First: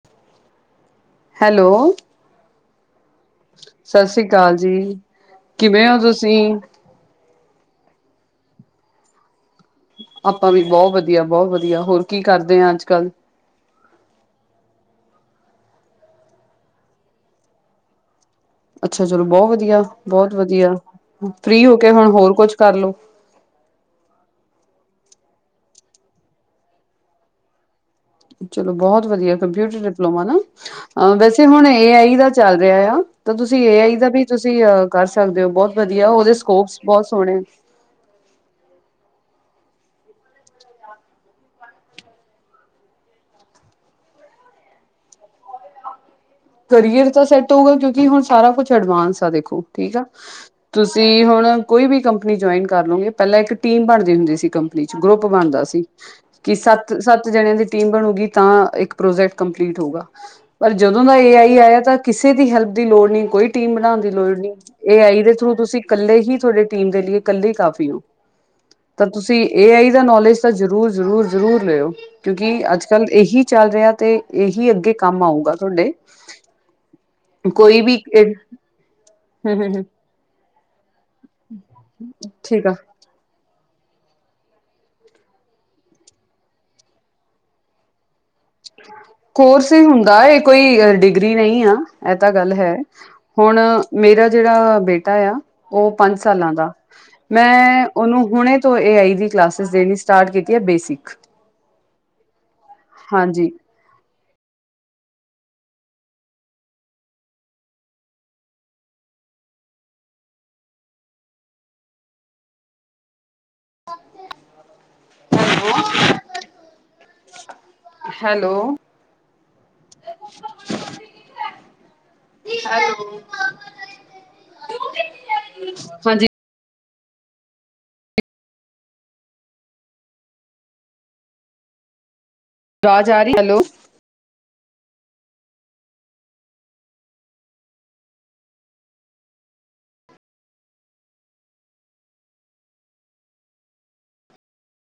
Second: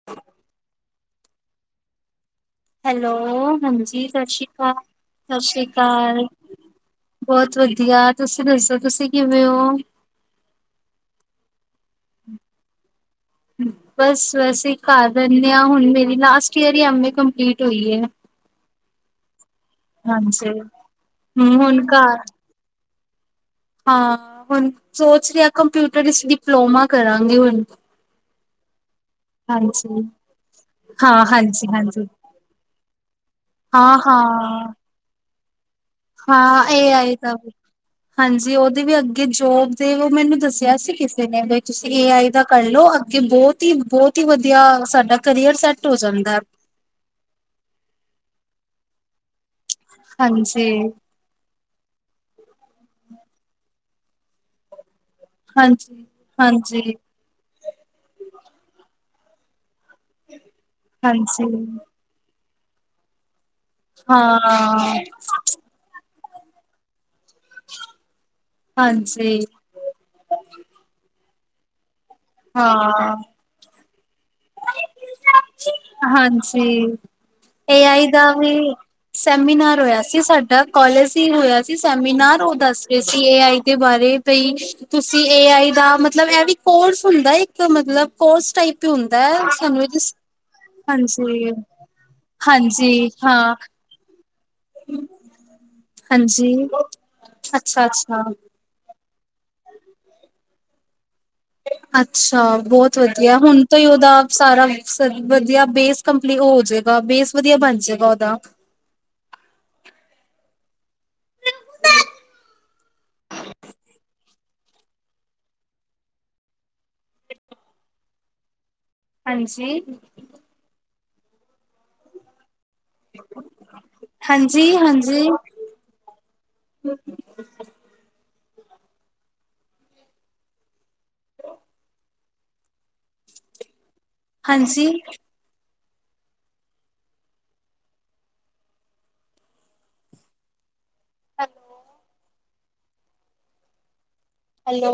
[inaudible] Hello. Hello. ਹਾਂਜੀ, ਸਤਿ ਸ੍ਰੀ ਅਕਾਲ ਜੀ। ਸ਼੍ਰੀ ਕਿਵੇਂ ਹੋ ਅਕਾਲ। ਤੁਸੀਂ? ਬਹੁਤ ਵਧੀਆ। ਤੁਸੀਂ ਦੱਸੋ, ਤੁਸੀਂ ਕਿਵੇਂ ਹੋ? ਆਪਾਂ ਵੀ, ਬਹੁਤ ਵਧੀਆ- ਬਹੁਤ ਵਧੀਆ। ਹੋਰ, ਕਿ ਕਰਦੇ ਅੱਜ ਕੱਲ? [inaudible] ਬਸ ਵੈਸੇ ਹੀ, ਕਰ ਦਿੰਦੇ ਹਾਂ। ਹੁਣ ਮੇਰੀ ਲਾਸਟ ਈਅਰ ਹੀ, ਐਮ ਏ, ਕੰਪਲੀਟ ਹੋਈ ਹੈ ਅੱਛਾ, ਚਲੋ ਬਹੁਤ ਵਧੀਆ- ਬਹੁਤ ਹਾਂਜੀ ਵਧੀਆ, ਹਮ ਫ੍ਰਰੀ ਹੋ ਕੇ। ਹੁਣ ਘਰ ਹੋਰ ਕੁਛ ਕਰਲੋ। ਹਾਂ, ਹੁਣ ਸੋਚ ਰਿਹਾ ਆ। ਕੰਪਿਊਟਰ ਵਿੱਚ ਡਿਪਲੋਮਾ ਕਰਾਂਗੀ ਹੁਣ। ਚਲੋ, ਬਹੁਤ ਵਧੀਆ, ਕੰਪਿਊਟਰ ਹਾਂਜੀ। ਡਿਪਲੋਮਾ ਨਾ। ਅ ਹਾਂ ਵੈਸੇ ਹੁਣ, ਹਾਂਜੀ ਏ ਹਾਂਜੀ ਆਈ, ਦਾ ਚੱਲ ਰਿਹਾ ਆ। ਤਾਂ ਤੁਸੀਂ, ਏ ਆਈ, ਹਾਂ ਦਾ ਵੀ ਹਾਂ ਤੁਸੀਂ। ਕਰ ਸਕਦੇ ਹੋ। ਬਹੁਤ ਵਧੀਆ ਉਹਦੇ ਹਾਂ ਸਕੋਪਸ, ਇਹ ਬਹੁਤ ਆਏ ਤਾਂ ਸੋਹਣੇ। ਵੀ ਹਾਂਜੀ, ਉਹਦੇ ਵੀ ਅੱਗੇ ਜੋਬ, ਦੇ ਉਹ ਮੈਨੂੰ ਦੱਸਿਆ ਸੀ, ਕਿਸੇ ਨੇ। ਤੁਸੀਂ ਏ ਆਈ, ਦਾ ਕਰ ਲਓ। ਕਿ ਬਹੁਤ ਹੀ- ਬਹੁਤ ਹੀ ਵਧੀਆ, ਸਾਡਾ ਕਰੀਅਰ ਸੈੱਟ ਹੋ ਜਾਂਦਾ ਕਰੀਅਰ ਤਾਂ ਸੈੱਟ ਹੋਊਗਾ। ਕਿਉਂਕਿ, ਹੁਣ ਸਾਰਾ ਕੁਛ, ਐਡਵਾਂਸ ਆ ਦੇਖੋ। ਠੀਕ ਆ। ਹਾਂਜੀ, ਤੁਸੀਂ ਹੁਣ, ਕੋਈ ਵੀ ਕੰਪਨੀ ਜੁਆਇਨ ਕਰ ਲੋਗੇ। ਪਹਿਲਾਂ ਇੱਕ ਟੀਮ ਬਣਦੀ ਹੁੰਦੀ ਸੀ। ਚ ਗਰੁੱਪ, ਬਣਦਾ ਸੀ। ਹਾਂਜੀ, ਕਿ ਹਾਂਜੀ, ਸਤ- ਜਣਿਆਂ ਦੀ ਟੀਮ ਬਣੂਗੀ, ਤਾਂ ਇੱਕ ਪ੍ਰੋਜੈਕਟ ਕੰਪਲੀਟ ਹੋਊਗਾ। ਪਰ ਜਦੋਂ ਦਾ, ਏ ਆਈ ਹਾਂਜੀ। ਆਇਆ ਤਾਂ। ਕਿਸੇ ਦੀ ਹੈਲਪ ਦੀ ਲੋੜ ਨਹੀਂ। ਕੋਈ ਟੀਮ ਬਣਾਉਣ ਦੀ ਲੋੜ ਨਹੀਂ। ਹਾਂ, ਏ ਆਈ ਦੇ ਥਰੂ ਤੁਸੀਂ ਕੱਲੇ ਹੀ ਤੁਹੀ। ਟੀਮ ਦੇ ਲਈ ਇਕੱਲੇ ਕਾਫੀ ਹੋ। ਤਾਂ ਤੁਸੀਂ, ਹਾਂਜੀ, ਏ ਆਈ ਦਾ, ਨੌਲੇਜ ਤਾਂ ਜ਼ਰੂਰ, ਜ਼ਰੂਰ, ਜ਼ਰੂਰ, ਲਿਓ। ਕਿਉਂਕਿ ਅੱਜ ਕੱਲ ਹਾਂ। ਇਹੀ। ਚੱਲ ਰਿਹਾ। ਤੇ ਇਹੀ ਅੱਗੇ, ਕੰਮ ਆਊਗਾ ਤੁਹਾਡੇ ਲੀਏ। ਹਾਂਜੀ। ਏ ਆਈ ਦਾ ਵੀ। ਹਮ ਹਮ ਸੈਮੀਨਾਰ ਹਮ ਹੋਇਆ ਸੀ। ਸਾਡਾ ਕਾਲਜ ਹੀ, ਹੋਇਆ ਸੀ, ਸੈਮੀਨਾਰ ਉਹ ਠੀਕ ਆ ਦੱਸ ਸੀ। ਇਹ, ਏ ਆਈ ਦੇ, ਬਾਰੇ ਭਈ। ਤੁਸੀਂ ਏ ਆਈ ਦਾ। ਮਤਲਬ ਇਹ ਵੀ, ਕੋਰਸ ਹੁੰਦਾ ਇੱਕ। ਮਤਲਬ ਕੋਰਸ ਟਾਈਪ ਹੀ ਹੁੰਦਾ। ਹੈ ਕੋਰਸ ਸਾਨੂੰ ਹੀ ਇਹਦੇ ਹੁੰਦਾ। ਇਹ ਕੋਈ, ਡਿਗਰੀ ਹਾਂਜੀ ਨਹੀਂ ਆ। ਇਹ ਤਾਂ ਗੱਲ ਹੈ। ਹਾਂਜੀ ਹਾਂ ਹੁਣ ਮੇਰਾ ਜਿਹੜਾ ਬੇਟਾ ਆ। ਉਹ ਪੰਜ ਸਾਲਾਂ ਹਾਂਜੀ ਦਾ। ਮੈਂ ਅੱਛਾ ਉਹਨੂੰ ਅੱਛਾ ਹੁਣੇ। ਤੋਂ, ਏ ਆਈ ਦੀ, ਕਲਾਸਿਸ ਦੇਣੀ ਸਟਾਰਟ ਕੀਤੀ ਹੈ। ਬੇਸਿਕ। ਅੱਛਾ। ਬਹੁਤ ਵਧੀਆ, ਹਾਂਜੀ ਹੁਣ। ਤੋਂ ਉਹਦਾ ਆਪ ਸਾਰਾ ਵਧੀਆ ਬੇਸ ਕੰਪਲੀ ਹੋ ਜਾਏਗਾ। ਬੇਸ ਵਧੀਆ ਬਣ ਜੇਗਾ ਉਹਦਾ। [unintelligible] ਹੈਲੋ। ਹਾਂਜੀ। ਅੱਛਾ। [unintelligible] ਹਾਂਜੀ, ਹਾਂਜੀ। ਹਾਂਜੀ। ਹੂੰ। ਅਵਾਜ ਆ ਰਹੀ। ਹੈਲੋ। ਹਾਂਜੀ। ਹੈਲੋ। ਹੈਲੋ।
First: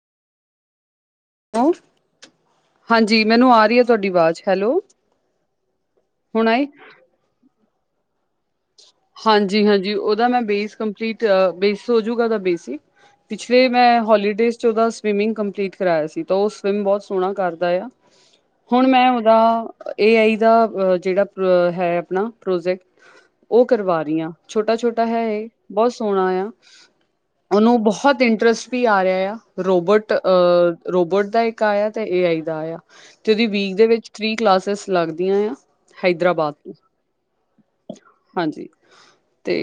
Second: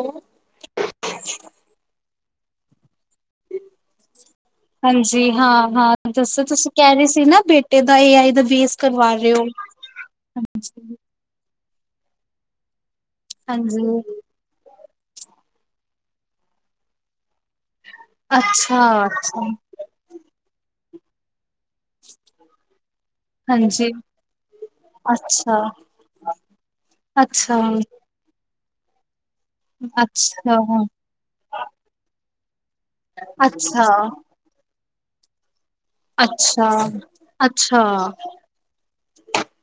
[unintelligible] ਹਾਂਜੀ ਮੈਨੂੰ ਆ ਰਹੀ ਆ ਤੁਹਾਡੀ ਆਵਾਜ਼ ਹੈਲੋ ਹਾਂਜੀ ਹਾਂ ਹਾਂ ਦੱਸੋ ਹੁਣ ਆਈ। ਤੁਸੀਂ ਕਹਿ ਰਹੇ ਸੀ ਨਾ ਬੇਟੇ ਦਾ ਇਹ ਆਈ ਦਾ ਬੇਸ। ਕਰਵਾ ਰਹੇ ਹੋ। ਹਾਂਜੀ ਹਾਂਜੀ ਓਦਾ ਮੈਂ ਬੇਸ ਕੰਪਲੀਟ ਬੇਸ ਹੋਜੂਗਾ ਉਹਦਾ ਬੇਸਿਕ। ਪਿਛਲੇ ਹਾਂਜੀ ਮੈਂ ਹੋਲੀਡੇਜ਼ 'ਚ ਉਹਦਾ ਸਵਿਮਿੰਗ ਕੰਪਲੀਟ ਕਰਵਾਇਆ ਸੀ। ਤਾਂ ਉਹ ਸਵਿੰਮ ਬਹੁਤ ਸੋਹਣਾ ਕਰ। ਕਰਦਾ ਆ ਅੱਛਾ ਹੁਣ ਮੈਂ ਉਹਦਾ। ਅੱਛਾ ਏ ਆਈ ਦਾ ਜਿਹੜਾ ਹੈ ਆਪਣਾ ਪ੍ਰੋਜੈਕਟ। ਉਹ ਹਾਂਜੀ ਕਰਵਾ ਰਹੀ ਹਾਂ ਛੋਟਾ ਛੋਟਾ ਹੈ। ਇਹ ਅੱਛਾ ਬਹੁਤ ਸੋਹਣਾ ਆ। ਅੱਛਾ ਉਹਨੂੰ ਬਹੁਤ ਇੰਟਰਸਟ। ਵੀ ਆ ਰਿਹਾ ਆ ਰੋਬੋਟ ਅੱਛਾ ਅਹ ਰੋਬੋਟ ਦਾ ਇੱਕ ਆਇਆ ਤੇ ਏ ਆਈ ਦਾ ਆਇਆ। ਤੇ ਉਹਦੀ ਵੀਕ ਦੇ ਅੱਛਾ ਵਿੱਚ ਥ੍ਰੀ ਕਲਾਸਿਸ ਲੱਗਦੀਆਂ ਆ। ਹੈਦਰਾਬਾਦ ਅੱਛਾ ਤੋਂ ਅੱਛਾ। ਹਾਂਜੀ ਤੇ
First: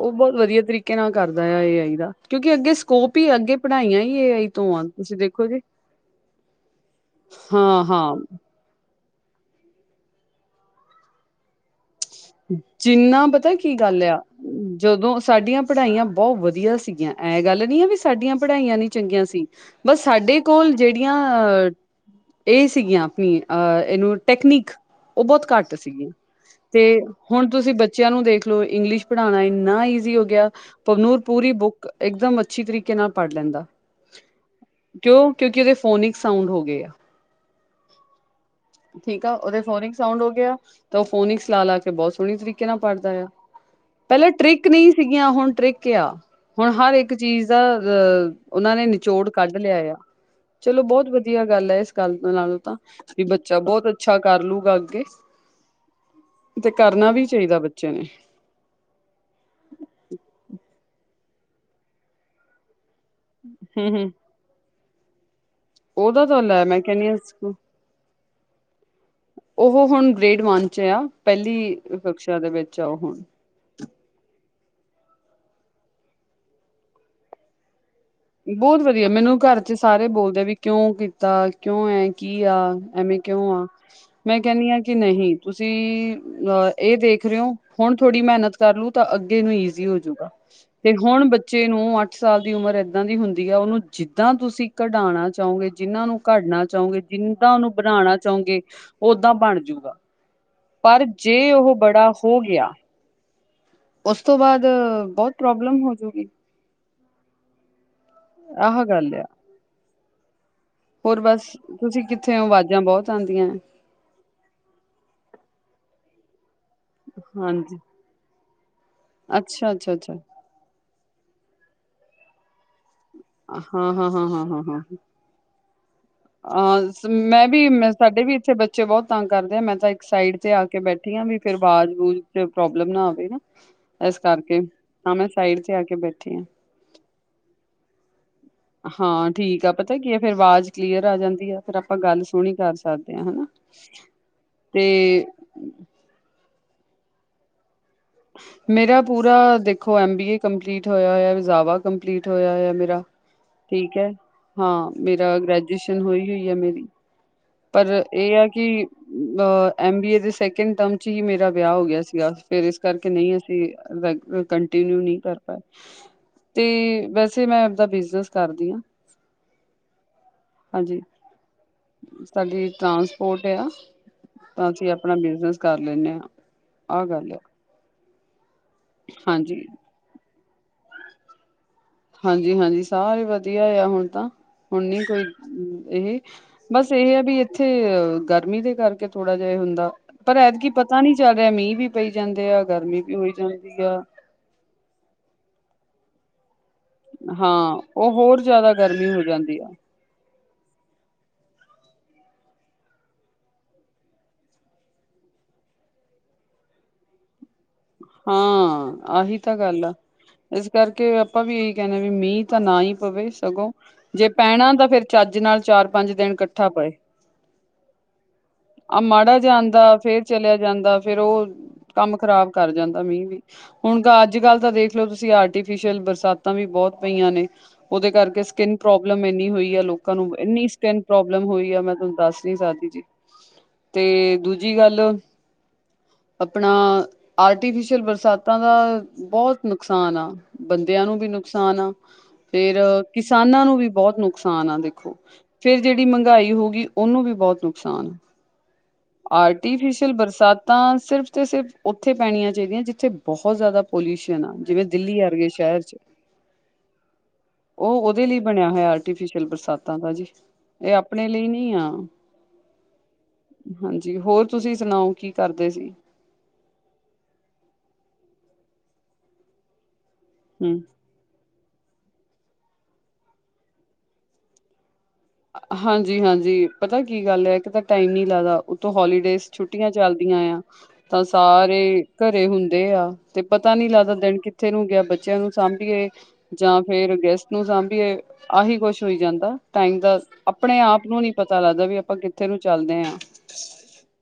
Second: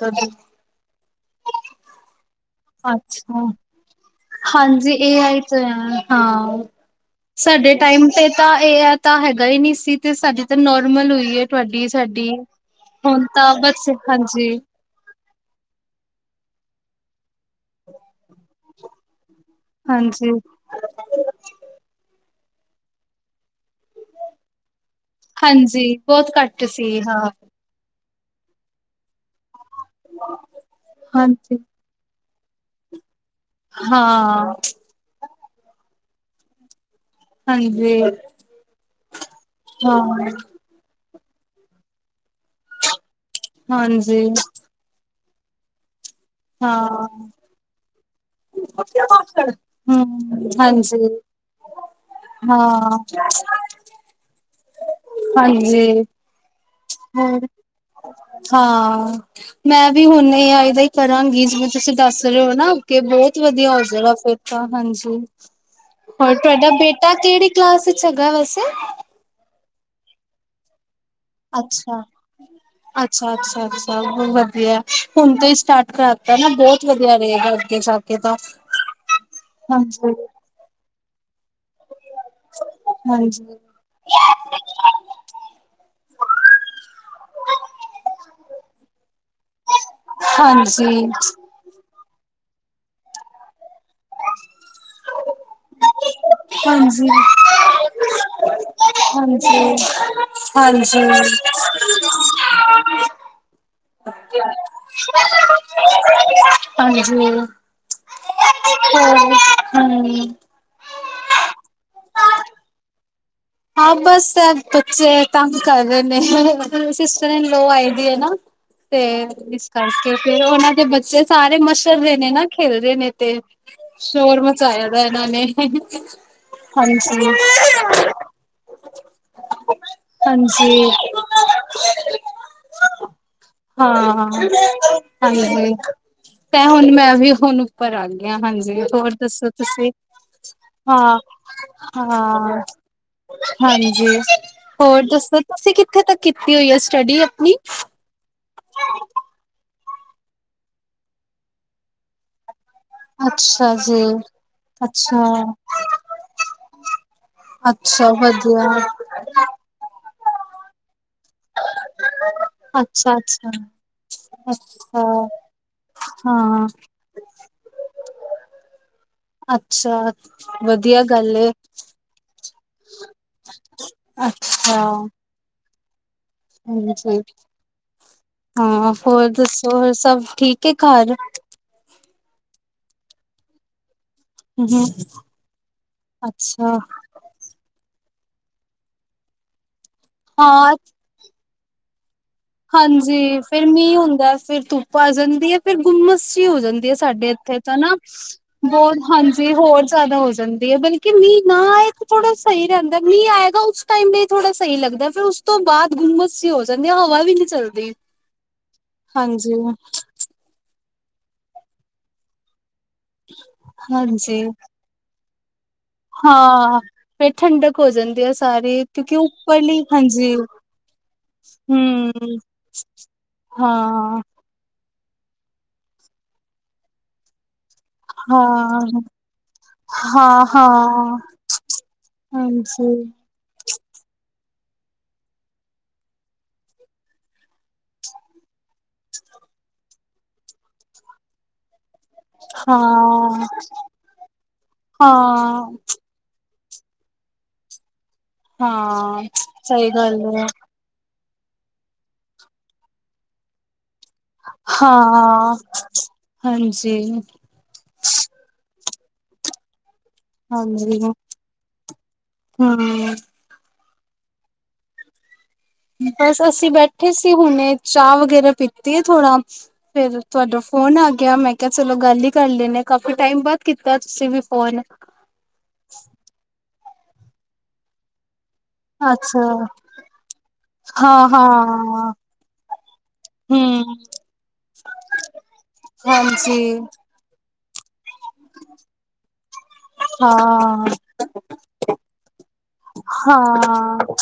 ਉਹ ਬਹੁਤ ਵਧੀਆ ਤਰੀਕੇ ਨਾਲ ਕਰਦਾ ਆ ਏ ਆਈ ਦਾ। ਕਿਉਂਕਿ ਅੱਗੇ ਸਕੋਪ ਹੀ ਅੱਛਾ ਅੱਗੇ ਪੜ੍ਹਾਈਆਂ ਹੀ ਇਹ ਆਈ ਤੋਂ ਆ ਹਾਂਜੀ ਤੁਸੀਂ ਇਹ ਆਈ ਦੇਖੋ ਤਾਂ ਗੇ। ਹਾਂ ਸਾਡੇ ਟਾਈਮ ਤੇ ਤਾਂ ਏ ਆ ਤਾਂ ਹੈਗਾ ਹੀ ਨਹੀਂ ਸੀ ਤੇ ਸਾਡੀ ਤਾਂ ਨੋਰਮਲ ਹੋਈ ਹੈ। ਤੁਹਾਡੀ ਸਾਡੀ ਹੁਣ ਜਿੰਨਾ ਪਤਾ ਤਾਂ ਕੀ ਬਸ ਗੱਲ ਆ ਹਾਂਜੀ। ਜਦੋਂ ਸਾਡੀਆਂ ਪੜ੍ਹਾਈਆਂ ਬਹੁਤ ਵਧੀਆ ਸੀਗੀਆਂ। ਇਹ ਗੱਲ ਨਹੀਂ ਆ ਵੀ। ਸਾਡੀਆਂ ਪੜ੍ਹਾਈਆਂ ਨੀ ਚੰਗੀਆਂ ਸੀ। ਬਸ ਹਾਂਜੀ ਸਾਡੇ ਕੋਲ। ਜਿਹੜੀਆਂ ਇਹ ਸੀਗੀਆਂ ਆਪਣੀ ਅਹ ਇਹਨੂੰ ਟੈਕਨੀਕ। ਉਹ ਬਹੁਤ ਘੱਟ ਹਾਂਜੀ ਸੀਗੀਆ ਬਹੁਤ ਘੱਟ ਤੇ। ਸੀ ਹਾਂ ਹੁਣ ਤੁਸੀਂ ਬੱਚਿਆਂ ਨੂੰ ਦੇਖਲਓ ਇੰਗਲਿਸ਼ ਪੜ੍ਹਾਉਣਾ ਇੰਨਾ ਈਜ਼ੀ ਹੋ ਗਿਆ ਹੈ। ਤੁਹਾਨੂੰ ਉਹ ਪੂਰੀ ਹਾਂਜੀ, ਬੁੱਕ। ਇੱਕਦਮ ਅੱਛੀ ਤਰੀਕੇ ਨਾਲ ਪੜ੍ਹ ਲੈਂਦਾ ਹੈ। ਹਾਂ। ਕਿਉਂ ਕਿਉਂਕਿ ਉਹਦੇ ਫੋਨਿਕ ਸਾਊਂਡ ਹੋ ਗਏ ਆ। ਹਾਂਜੀ। ਠੀਕ ਆ ਉਹਦੇ ਫੋਨਿਕ ਸਾਊਂਡ ਹੋ ਹਾਂ, ਗਿਆ ਤੇ ਉਹ ਫੋਨਿਕਸ ਲਾ ਲਾ ਕੇ। ਬਹੁਤ ਸੋਹਣੇ ਤਰੀਕੇ ਨਾਲ ਪੜ੍ਹਦਾ ਆ ਹਾਂਜੀ। ਪਹਿਲਾਂ ਟ੍ਰਿਕ ਨਹੀਂ ਸੀਗੀਆਂ ਹੁਣ ਟ੍ਰਿਕ ਆ। ਹੁਣ ਹਾਂ, ਹਰ ਇੱਕ ਹੂੰ, ਚੀਜ਼ ਦਾ ਅਹ ਉਹਨਾਂ ਨੇ ਨਿਚੋੜ ਕੱਢ ਲਿਆ ਆ। ਚਲੋ ਬਹੁਤ ਹਾਂਜੀ। ਵਧੀਆ ਗੱਲ ਹੈ। ਇਸ ਗੱਲ ਨਾਲੋਂ ਤਾਂ ਹਾਂ, ਵੀ ਬੱਚਾ ਬਹੁਤ ਅੱਛਾ ਕਰ ਲੂਗਾ ਅੱਗੇ। ਹਾਂਜੀ। ਤੇ ਕਰਨਾ ਵੀ ਹੋਰ ਚਾਹੀਦਾ ਬੱਚੇ ਨੇ। ਹਾਂ। ਮੈਂ ਵੀ ਹੁਣ ਇਹ ਏ ਅਈ ਹੀ ਕਰਾਂਗੀ। ਜਿਵੇਂ ਤੁਸੀਂ ਦੱਸ ਰਹੇ ਹੋ ਨਾ ਅੱਗੇ ਬਹੁਤ। ਜੀ ਵਧੀਆ ਹੋ ਹਮ ਹਮ ਜਾਏਗਾ ਫੇਰ ਤਾਂ ਹਾਂਜੀ ਉਹਦਾ ਹੋਰ ਤਾਂ ਲੈ ਤੁਹਾਡਾ ਮੈਂ ਕਹਿੰਦੀ ਬੇਟਾ ਕਿਹੜੀ ਹਾਂ ਕਲਾਸ। ਗਾਲ ਵਸੇ ਉਹ ਹੁਣ ਗ੍ਰੇਡ ਵਨ ਚ ਆ ਪਹਿਲੀ ਅੱਛਾ। ਕਕਸ਼ਾ ਦੇ ਵਿੱਚ ਆ ਉਹ ਹੁਣ। ਅੱਛਾ, ਅੱਛਾ! ਵਧੀਆ ਹੁਣ ਤੋਂ ਹੀ ਸਟਾਰਟ ਕਰਾ ਦਿੱਤਾ ਨਾ, ਬਹੁਤ ਵਧੀਆ ਰਹੇਗਾ ਅੱਗੇ ਸਭ। ਬਹੁਤ ਵਧੀਆ ਮੈਨੂੰ ਘਰ ਚ ਸਾਰੇ ਬੋਲਦੇ ਵੀ ਕਿਉਂ? ਤਾਂ ਕਿਉਂ ਐ? ਕੀ ਆ? ਐਵੇਂ ਕਿਉਂ ਹਾਂਜੀ। ਆ? ਮੈਂ ਕਹਿੰਦੀ ਹਾਂ ਕਿ ਨਹੀਂ ਤੁਸੀਂ ਅਹ ਇਹ ਦੇਖ ਰਹੇ ਹੋ ਹੁਣ ਥੋੜੀ ਮਿਹਨਤ ਕਰ ਲੂ ਤਾਂ ਅੱਗੇ ਨੂੰ ਇ ਜ਼ੀ ਹੋਜੂਗਾ ਤੇ ਹਾਂਜੀ, ਹੁਣ ਬੱਚੇ ਨੂੰ ਅੱਠ ਸਾਲ ਦੀ ਉਮਰ ਏਦਾਂ ਦੀ ਹੁੰਦੀ ਆ ਉਹਨੂੰ ਜਿੱਦਾਂ ਤੁਸੀਂ ਕਢਾਉਣਾ ਚਾਹੋਗੇ ਜਿਹਨਾਂ ਨੂੰ ਪੜਨਾ ਚਾਹੋਗੇ ਹਾਂਜੀ, ਜਿੰਦਾਂ ਉਹਨੂੰ ਬਣਾਉਣਾ ਚਾਹੋਗੇ ਓਦਾਂ ਬਣ ਹਾਂਜੀ। ਜੂਗਾ ਹਾਂਜੀ, ਪਰ ਜੇ ਉਹ ਬੜਾ ਹੋ ਗਿਆ ਹੈ। ਉਸ ਤੋਂ ਬਾਅਦ ਬਹੁਤ ਪ੍ਰੋਬਲਮ ਹੋਜੂਗੀ। ਹਾਂਜੀ ਹੋਰ ਆਹ ਗੱਲ ਆ ਹਾਂਜੀ। ਹੋਰ ਬਸ ਤੁਸੀਂ ਕਿੱਥੇ ਹੋ ਅਵਾਜ਼ਾਂ ਬਹੁਤ ਆਉਂਦੀਆਂ। ਹਾਂ ਬਸ ਬੱਚੇ ਤੰਗ ਕਰ ਰਹੇ ਨੇ ਸਿਸਟਰ ਲੋ ਹਾਂਜੀ ਆਈ ਦੀ ਹੈ ਨਾ ਤੇ ਇਸ ਅੱਛਾ ਅੱਛਾ ਅੱਛਾ ਕਰਕੇ ਫਰ ਉਹਨਾਂ ਦੇ ਬੱਚੇ ਸਾਰੇ ਮਸ਼ਰਹੇ ਨੇ ਨਾ ਖੇਲਦੇ ਨੇ ਤੇ ਹਾਂ ਹਾਂ ਹਾਂ ਸ਼ੋਰ ਹਾਂ ਹਾਂ ਹਾਂ ਮਚਾਇਆ ਦਾ ਇਹਨਾਂ ਨੇ ਹਾਂ ਹਾਂਜੀ। ਮੈਂ ਵੀ ਸਾਡੇ ਵੀ ਇੱਥੇ ਬਚ ਬੱਚੇ ਬਹੁਤ ਤੰਗ ਕਰਦੇ ਆ। ਮੈਂ ਤਾਂ ਇੱਕ ਸਾਈਡ ਤੇ ਆ ਕੇ ਹਾਂਜੀ। ਬੈਠੀ ਆ ਵੀ ਫਿਰ ਆਵਾਜ਼ ਪ੍ਰੋਬਲਮ ਨਾ ਆਵੇ ਨਾ। ਇਸ ਹਾਂ, ਕਰਕੇ ਹਾਂ ਮੈਂ ਸਾਈਡ ਚ ਹਾਂਜੀ। ਆ ਕੇ ਬੈਠੀ ਹਾਂ। ਤੇ ਹੁਣ ਮੈਂ ਵੀ ਹੁਣ ਉੱਪਰ ਆ ਗਈ ਆ ਹਾਂਜੀ ਹੋਰ ਹਾਂ ਦੱਸੋ ਠੀਕ ਆ ਤੁਸੀਂ? ਪਤਾ ਕੀ ਹੈ ਫਿਰ ਆਵਾਜ਼ ਕਲੀਅਰ ਆ ਹਾਂ, ਜਾਂਦੀ ਆ ਫਿਰ ਆਪਾਂ ਗੱਲ ਸੋਹਣੀ ਹਾਂ ਕਰ ਸਕਦੇ ਹ ਹਨਾ ਹਾਂਜੀ, ਹੋਰ ਤੇ ਦੱਸੋ ਤੁਸੀਂ ਕਿੱਥੇ ਤੱਕ ਕੀਤੀ ਹੋਈ ਆ ਸਟੱਡੀ ਆਪਣੀ? ਮੇਰਾ ਪੂਰਾ ਦੇਖੋ ਐਮ ਬੀ ਏ ਕੰਪਲੀਟ ਹੋਇਆ ਹੋਇਆ। ਰਜ਼ਾਵਾ ਕੰਪਲੀਟ ਹੋਇਆ ਹੋਇਆ ਮੇਰਾ। ਅੱਛਾ ਠੀਕ ਜੀ ਹੈ ਹਾਂ ਅੱਛਾ ਮੇਰਾ ਗ੍ਰੈਜੂਏਸ਼ਨ ਹੋਈ ਹੋਈ ਹੈ ਮੇਰੀ। ਪਰ ਅੱਛਾ ਇਹ ਆ ਵਧੀਆ ਕਿ ਅ ਐਮਬੀ ਏ ਦੇ ਸੈਕਿੰਡ ਟਰਮ ਚ ਹੀ ਮੇਰਾ ਵਿਆਹ ਹੋ ਗਿਆ ਸੀ। ਜਾਂ ਫੇਰ ਇਸ ਕਰਕੇ ਅੱਛਾ ਨਹੀਂ ਅੱਛਾ ਅਸੀਂ ਰ ਕੰਟੀਨਿਊ ਅੱਛਾ ਨਹੀਂ ਕਰ ਪਾਏ। ਤੇ ਹਾਂ ਵੈਸੇ ਮੈਂ ਆਪਦਾ ਬਿਜਨਸ ਕਰਦੀ ਆ। ਅੱਛਾ ਵਧੀਆ ਗੱਲ ਏ। ਸਾਡੀ ਟਰਾਂਸਪੋਰਟ ਆ ਤਾਂ ਅੱਛਾ ਅਸੀਂ ਆਪਣਾ ਬਿਜਨਸ ਕਰ ਲੈਂਦੇ ਆ। ਆਹ ਹਾਂਜੀ ਗੱਲ ਹਾਂ ਹੋਰ ਹਾਂਜੀ ਦੱਸੋ ਹੋਰ ਸਭ ਠੀਕ ਹੈ ਘਰ। ਹਾਂਜੀ, ਹਾਂਜੀ ਸਾਰੇ ਵਧੀਆ ਆ ਹੁਣ ਤਾਂ। ਹੁਣ ਹਮ ਨੀ ਕੋਈ ਇਹ ਅੱਛਾ ਬਸ ਇਹ ਹੈ ਵੀ ਇੱਥੇ ਗਰਮੀ ਦੇ ਕਰਕੇ ਥੋੜਾ ਜਿਹਾ ਹੁੰਦਾ। ਪਰ ਐਦਕੀ ਹਾਂ ਪਤਾ ਨੀ ਚੱਲ ਰਿਹਾ ਮੀਂਹ ਵੀ ਪਈ ਜਾਂਦੇ ਆ। ਗਰਮੀ ਵੀ ਹਾਂਜੀ ਹੋਈ ਫੇਰ ਜਾਂਦੀ ਮੀਂਹ ਆ ਹੁੰਦਾ। ਫਿਰ ਧੁੱਪ ਆ ਜਾਂਦੀ ਐ। ਫਿਰ ਗੁੰਮਸ ਹੀ ਹੋ ਜਾਂਦੀ ਸਾਡੇ ਇੱਥੇ ਹਾਂ ਤਾਂ ਹਨਾ ਉਹ ਹੋਰ ਜ਼ਿਆਦਾ ਬਹੁਤ ਗਰਮੀ ਹੋ ਹਾਂਜੀ ਜਾਂਦੀ ਆ ਹੋਰ ਜ਼ਿਆਦਾ ਹੋ ਜਾਂਦੀ ਏ। ਬਲਕਿ ਮੀਂਹ ਨਾ ਤੇ ਥੋੜਾ ਸਹੀ ਰਹਿੰਦਾ। ਮੀਂਹ ਆਏਗਾ ਉਸ ਟਾਈਮ ਦੇ ਥੋੜਾ ਸਹੀ ਲੱਗਦਾ ਫਿਰ ਉਸ ਤੋਂ ਬਾਅਦ ਹੁਮਸ ਜੀ ਹੋ ਜਾਂਦੀ ਆ। ਹਵਾ ਵੀ ਨੀ ਚੱਲਦੀ। ਹਾਂ ਆਹੀ ਹਾਂਜੀ ਤਾਂ ਗੱਲ ਆ ਇਸ ਕਰਕੇ ਆਪਾਂ ਵੀ ਇਹੀ ਕਹਿਣਾ ਵੀ ਮੀਂਹ ਤਾਂ ਨਾ ਹੀ ਪਵੇ। ਸਗੋਂ ਜੇ ਹਾਂਜੀ ਪੈਣਾ ਤਾਂ ਫੇਰ ਚੱਜ ਨਾਲ ਚਾਰ ਪੰਜ ਦਿਨ ਇਕੱਠਾ ਹਾਂ ਪਏ। ਫਿਰ ਠੰਡਕ ਹੋ ਜਾਂਦੀ ਹੈ ਸਾਰੀ ਆ ਕਿਉਂਕਿ ਮਾੜਾ ਜਿਆ ਉੱਪਰਲੀ ਆਦਾਂ ਫੇਰ ਹਾਂਜੀ ਚਲਿਆ ਜਾਂਦਾ। ਫੇਰ ਉਹ ਹਮ ਕੰਮ ਖ਼ਰਾਬ ਕਰ ਜਾਂਦਾ ਮੀਂਹ ਵੀ। ਹੁਣ ਹਾਂ ਤਾਂ ਅੱਜ ਕੱਲ ਤਾਂ ਦੇਖ ਦੇਖਲ ਤੁਸੀਂ ਆਰਟੀਫਿਸ਼ਲ ਬਰਸਾਤਾਂ ਵੀ ਬਹੁਤ ਪਈਆਂ ਨੇ। ਉਹਦੇ ਕਰਕੇ ਸਕਿੰਨ ਹਾਂ ਪ੍ਰੋਬਲਮ ਇੰਨੀ ਹੋਈ ਆ ਲੋਕਾਂ ਨੂੰ ਹਾਂ ਇੰਨੀ ਸਕਿੰਨ ਹਾਂ ਪ੍ਰੋਬਲਮ ਹੋਈ ਆ। ਮੈਂ ਤੁਹਾਨੂੰ ਦੱਸ ਨੀ ਸਕਦੀ ਹਾਂਜੀ ਜੀ। ਤੇ ਦੂਜੀ ਗੱਲ ਆਪਣਾ ਆਰਟੀਫਿਸ਼ਲ ਬਰਸਾਤਾਂ ਦਾ ਬਹੁਤ ਨੁਕਸਾਨ ਆ। ਬੰਦਿਆਂ ਨੂੰ ਵੀ ਨੁਕਸਾਨ ਆ। ਫਰ ਹਾਂ ਕਿਸਾਨਾਂ ਨੂੰ ਵੀ ਬਹੁਤ ਨੁਕਸਾਨ ਆ। ਦੇਖੋ ਹਾਂ ਫੇਰ ਜਿਹੜੀ ਮਹਿੰਗਾਈ ਹੋ ਗਈ। ਉਹਨੂੰ ਵੀ ਬਹੁਤ ਨੁਕਸਾਨ ਹੈ ਹਾਂ ਸਹੀ ਆਰਟੀਫਿਸ਼ਲ ਗੱਲ ਹੈ ਬਰਸਾਤ ਤਾਂ ਸਿਰਫ ਤੇ ਸਿਰਫ ਉੱਥੇ ਪੈਣੀਆਂ ਚਾਹੀਦੀਆਂ ਜਿੱਥੇ ਬਹੁਤ ਜ਼ਿਆਦਾ ਪੋਲਿਊਸ਼ਨ ਆ ਜਿਵੇਂ ਦਿੱਲੀ ਆਰਗਏ ਹਾਂ ਸ਼ਹਿਰ ਚ ਹਾਂਜੀ ਉਹ ਉਹਦੇ ਲਈ ਬਣਿਆ ਹੋਇਆ ਆਰਟੀਫਿਸ਼ਲ ਬਰਸਾਤਾਂ ਦਾ ਜੀ। ਏਹ ਹਾਂਜੀ ਆਪਣੇ ਲਈ ਨੀ ਆ। ਹਮ ਹਾਂਜੀ, ਹੋਰ ਤੁਸੀਂ ਸੁਣਾਓ? ਕੀ ਕਰਦੇ ਸੀ? ਬਸ ਅਸੀਂ ਬੈਠੇ ਸੀ ਹੁਣੇ, ਚਾਹ ਵਗੈਰਾ ਪੀਤੀ ਏ ਥੋੜਾ, ਫੇਰ ਤੁਹਾਡਾ ਹੂੰ ਫੋਨ ਆ ਗਿਆ। ਮੈਂ ਕਿਹਾ ਚਲੋ ਗੱਲ ਹੀ ਕਰ ਲੈਂਣੇ ਕਾਫੀ ਟਾਈਮ ਬਾਅਦ ਕੀਤਾ ਤੁਸੀਂ ਵੀ ਫੋਨ। ਹਾਂਜੀ, ਹਾਂਜੀ ਪਤਾ ਕੀ ਗੱਲ ਐ ਇਕ ਤੇ ਟਾਈਮ ਨੀ ਲੱਗਦਾ। ਅੱਛਾ ਹੋਲੀਡੇਸ ਛੁੱਟੀਆਂ ਚੱਲਦੀਆਂ ਆ, ਤਾਂ ਹਾਂ ਸਾਰੇ ਹਾਂ ਘਰੇ ਹੁੰਦੇ ਆ। ਤੇ ਪਤਾ ਨੀ ਹਮ ਲੱਗਦਾ ਦਿਨ ਕਿੱਥੇ ਨੂੰ ਗਿਆ ਬੱਚਿਆਂ ਨੂੰ ਸਾਂਭੀਏ ਹਾਂਜੀ ਜਾਂ ਫੇਰ ਗੈਸਟ ਨੂੰ ਸਾਂਭੀਏ ਆਹੀ ਕੁਛ ਹੋਈ ਜਾਂਦਾ ਟਾਈਮ ਦਾ ਆਪਣੇ ਹਾਂ ਆਪ ਨੂੰ ਨੀ ਪਤਾ ਲੱਗਦਾ ਵੀ ਆਪਾਂ ਕਿ ਉੱਥ ਨੂੰ ਚੱਲਦੇ ਹਾਂ,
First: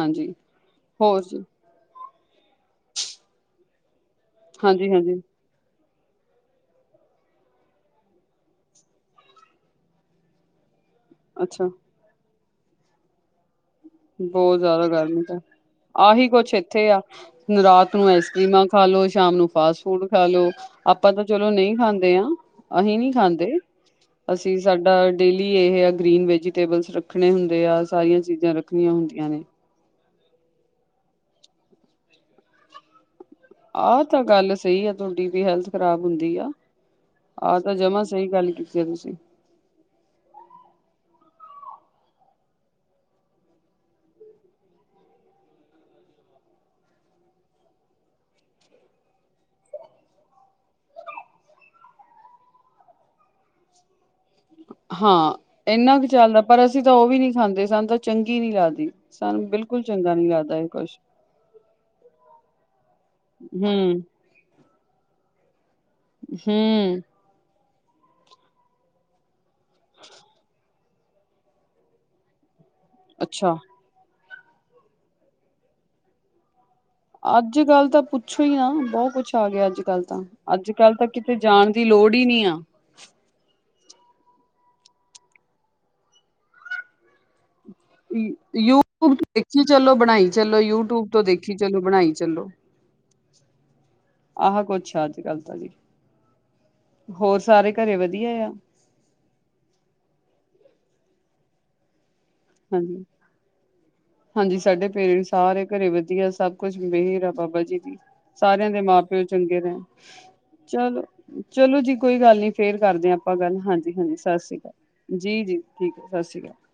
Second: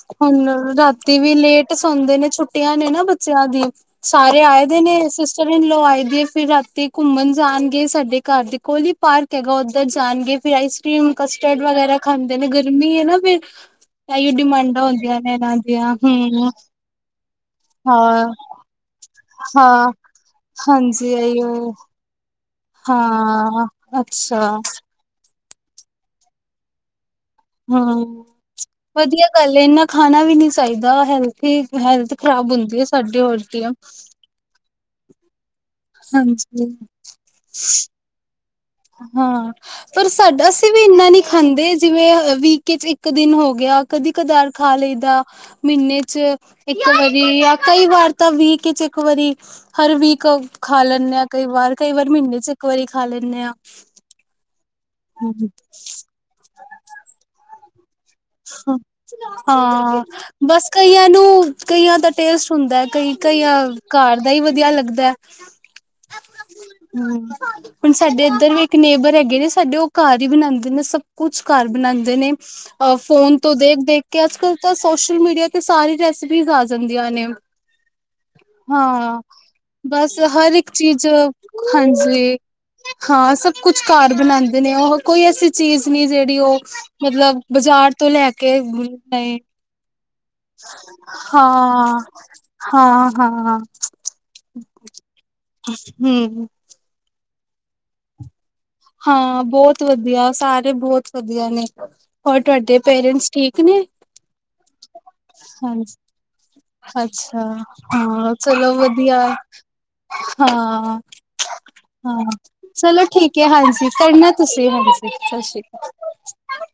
ਹਾਂਜੀ ਹੁਣ ਰਾਤੀ ਹੋਰ ਵੀ ਜੀ ਲੇਟ ਸੌਦੇ ਨੀ ਛੁੱਟੀਆਂ ਨੇ ਨਾ ਬੱਚਿਆਂ ਦੀ ਸਾਰੇ ਆਏ ਦੇ ਨੇ ਹਾਂਜੀ-ਹਾਂਜੀ ਰਨ ਲਵਾਈ ਦੀਏ ਫਿਰ ਰਾਤੀ ਘੁੰਮਣ ਜਾਣਗੇ ਸਾਡੇ ਘਰ ਦੇ ਕੋਲੀ ਪਾਰਕ ਹੈਗਾ ਉੱਧਰ ਜਾਣਗੇ। ਤੇ ਆਈਸ ਕ੍ਰੀਮ, ਕਸਟਰਡ ਅੱਛਾ ਵਗੈਰਾ ਖਾਂਦੇ ਨੇ, ਗਰਮੀ ਏ ਨਾ ਫਿਰ। ਏਈਓ ਬਹੁਤ ਡਿਮਾਂਡਾ ਜ਼ਿਆਦਾ ਹੁੰਦੀਆਂ ਗਰਮੀ ਨੇ, ਤਾਂ ਹਾਂਜੀ ਹਾਂ, ਆਹੀ ਹੂੰ। ਕੁਛ ਇੱਥੇ ਆ ਰਾਤ ਨੂੰ ਆਈਸਕ੍ਰੀਮਾ ਖਾ ਲੋ, ਸ਼ਾਮ ਨੂੰ ਫਾਸਟ ਹਾਂ ਫੂਡ ਖਾ ਲੋ, ਅਪਾਂ ਹਾਂਜੀ ਤਾਂ ਚਲੋ ਇਹੀਓ ਨਹੀਂ ਖਾਂ ਦੇਆ, ਅਹੀ ਨੀ ਖਾਂਦੇ, ਹਾਂ ਅੱਛਾ ਅਸੀਂ ਸਾਡਾ ਡੇਲੀ ਏਹ ਹਾ ਗ੍ਰੀਨ ਵੈਜੀਟੇਬਲਸ ਰੱਖਣੇ ਹੁੰਦੇ ਆ, ਸਾਰੀਆਂ ਚੀਜ਼ਾਂ ਰੱ ਵਦੀਆ ਗੱਲ ਏ, ਇੰਨਾ ਖਾਣਾ ਵੀ ਨੀ ਸਾਈਦਾ, ਹੈਲਥ ਹੀ, ਹੈਲਥ ਖ਼ਰਾਬ ਹੁੰਦੀ ਏ ਸਾਡੀ ਔਰ। ਆਹ ਤਾਂ ਗੱਲ ਸਈ ਆ ਤੁਹਾਡੀ, ਵੀ ਹੈਲਥ ਖਰਾਬ ਹੁੰਦੀ ਆ, ਹਾਂਜੀ ਆਹ ਤਾਂ ਜਮਾ ਸਈ ਗੱਲ ਕਿ ਹਾਂ, ਪਰ ਸਾਡਾ, ਅਸੀਂ ਵੀ ਇੰਨਾ ਨਈ ਖਾਂਦੇ, ਜਿਵੇਂ ਵੀਕੇ ਚ ਇੱਕ ਦਿਨ ਹੋ ਗਿਆ। ਕਦੀ ਕਦਾਰ ਖਾ ਲਈਦਾ। ਮੀਨੇ ਚ ਇੱਕ ਵਾਰੀ, ਯਾ ਕਈ ਵਾਰ ਤਾਂ ਵੀਕ ਇੱਚ ਇੱਕ ਵਾਰੀ। ਹਰ ਵੀਕ ਅ ਖਾ ਲੈਂਣੇ ਆ ਕਈ ਵਾਰ, ਕਈ ਵਾਰ ਮੀਨੇ ਚ ਇੱਕ ਵਾਰੀ ਖਾ ਲੈਂਣੇ ਆ। ਹਾਂ ਏਨਾ ਕੁ ਚੱਲ, ਪਰ ਅਸੀਂ ਤਾਂ ਉਹ ਵੀ ਨਈ ਖਾਂਦੇ, ਸਾਨ ਤੇ ਹਾਂ, ਚੰਗਾ ਨਹੀਂ ਲੱਗਦਾ ਇਹ ਬਸ ਕੁਛ ਕਈਆਂ ਨੂੰ, ਕਈਆਂ ਦਾ ਟੇਸਟ ਹੁੰਦਾ ਹੈ ਕਈ ਕਈ ਅ ਹੂੰ ਕਾਰ ਦਾ ਈ ਵਦੀਆ ਲੱਗਦਾ ਹੈ, ਹੂੰ। ਹੁਣ ਸਾਡੇ ਏਧਰ ਵੀ ਇੱਕ ਨੇਬਰ ਹੈਗੇ ਨੇ, ਸਾਡੇ ਉਹ ਕਾਰ ਈ ਬਣਾਂਦੇ ਨੇ, ਸਭ ਕੁਛ ਕਾਰ ਬਣਾਂਦੇ ਨੇ। ਅ ਫੋਨ ਤੋਂ ਅੱਛਾ ਦੇਖ-ਦੇਖ ਕੇ, ਅੱਜ ਕੱਲ ਤਾਂ ਸੋਸ਼ਲ ਮੀਡੀਆ ਤੇ ਸਾਰੀ ਰੈਸਿ ਪੀਸ ਆ ਜਾਂਦੀਆਂ ਨੇ, ਅੱਜ ਕੱਲ ਤਾਂ ਪੁੱਛੋ ਹੀ ਨਾ ਬਹੁਤ ਹਾਂ, ਕੁਛ ਆ ਗਿਆ ਅੱਜ ਕੱਲ ਬਸ ਤਾਂ ਹਰ ਅੱਜ ਇੱਕ ਕੱਲ ਤਾਂ ਚੀਜ਼, ਕਿਤੇ ਜਾਣ ਦੀ ਲੋੜ ਹੀ ਹਾਂਜੀ। ਨਹੀਂ ਆ ਹਾਂ, ਸਬ ਕੁਛ ਕਾਰ ਬਣਾਂਦੇ ਨੇ ਓਹੋ, ਕੋਈ ਐਸੀ ਚੀਜ਼ ਨਈ, ਜੇਹੜੀ ਉਹ ਮਤਲਬ ਬਾਜ਼ਾਰ ਤੋਂ ਲੈ ਕੇ [unintelligible] ਚੀ ਚਲੋ, ਬਣਾਈ ਚਲੋ, ਯੂ ਟੂਬ ਤੋਂ ਦੇਖੀ ਚਲੋ, ਹਾਂ ਬਣਾਈ ਚੱਲੋ। ਹਾਂ ਹਾਂ ਆਹਾ ਕੁਛ ਆ ਅੱਜ ਕੱਲ ਤਾਂ ਜੀ। ਹਮ ਹੋਰ ਸਾਰੇ ਘਰੇ ਵਧੀਆ ਆ? ਹਾਂ ਬੋਤ ਵਦੀਆ, ਸਾਰੇ ਬੋਹੋਤ ਵਦੀਆ ਨੇ। ਹੋਰ ਤੁਹਾਡੇ ਹਾਂਜੀ ਪੇਰੈਂਟਸ ਠੀਕ ਨੇ? ਹਾਂਜੀ ਸਾਡੇ ਪੇਰੈਂਟਸ, ਸਾਰੇ ਘਰੇ ਹਾਂਜੀ ਵਦੀਆ, ਸਭ ਕੁਛ ਮੇਹਰ ਆ ਅੱਛਾ ਬਾਬਾ ਜੀ ਦੀ। ਹਾਂ ਸਾਰੇਆਂ ਚਲੋ ਦੇ ਮਾਂ ਵਧੀਆ ਪਿਓ ਚੰਗੇ ਰੈਣ, ਹਾਂ ਚਲੋ, ਚਲੋ ਜੀ ਕੋਈ ਗੱਲ ਨੀ, ਫੇਰ ਕਰਦੇ ਆ ਆਪਾਂ। ਕੇ, ਗੱਲ ਹਾਂਜੀ, ਕਰਨਾ ਏ ਸਤਿ ਸ੍ਰੀ ਤੁਸੀਂ, ਹਾਂਜੀ, ਅਕਾਲ ਜੀ ਜੀ ਠੀਕ ਹੈ ਸਤਿ ਸ਼੍ਰੀ ਅਕਾਲ ਸਸ਼ੀਕਾਲ।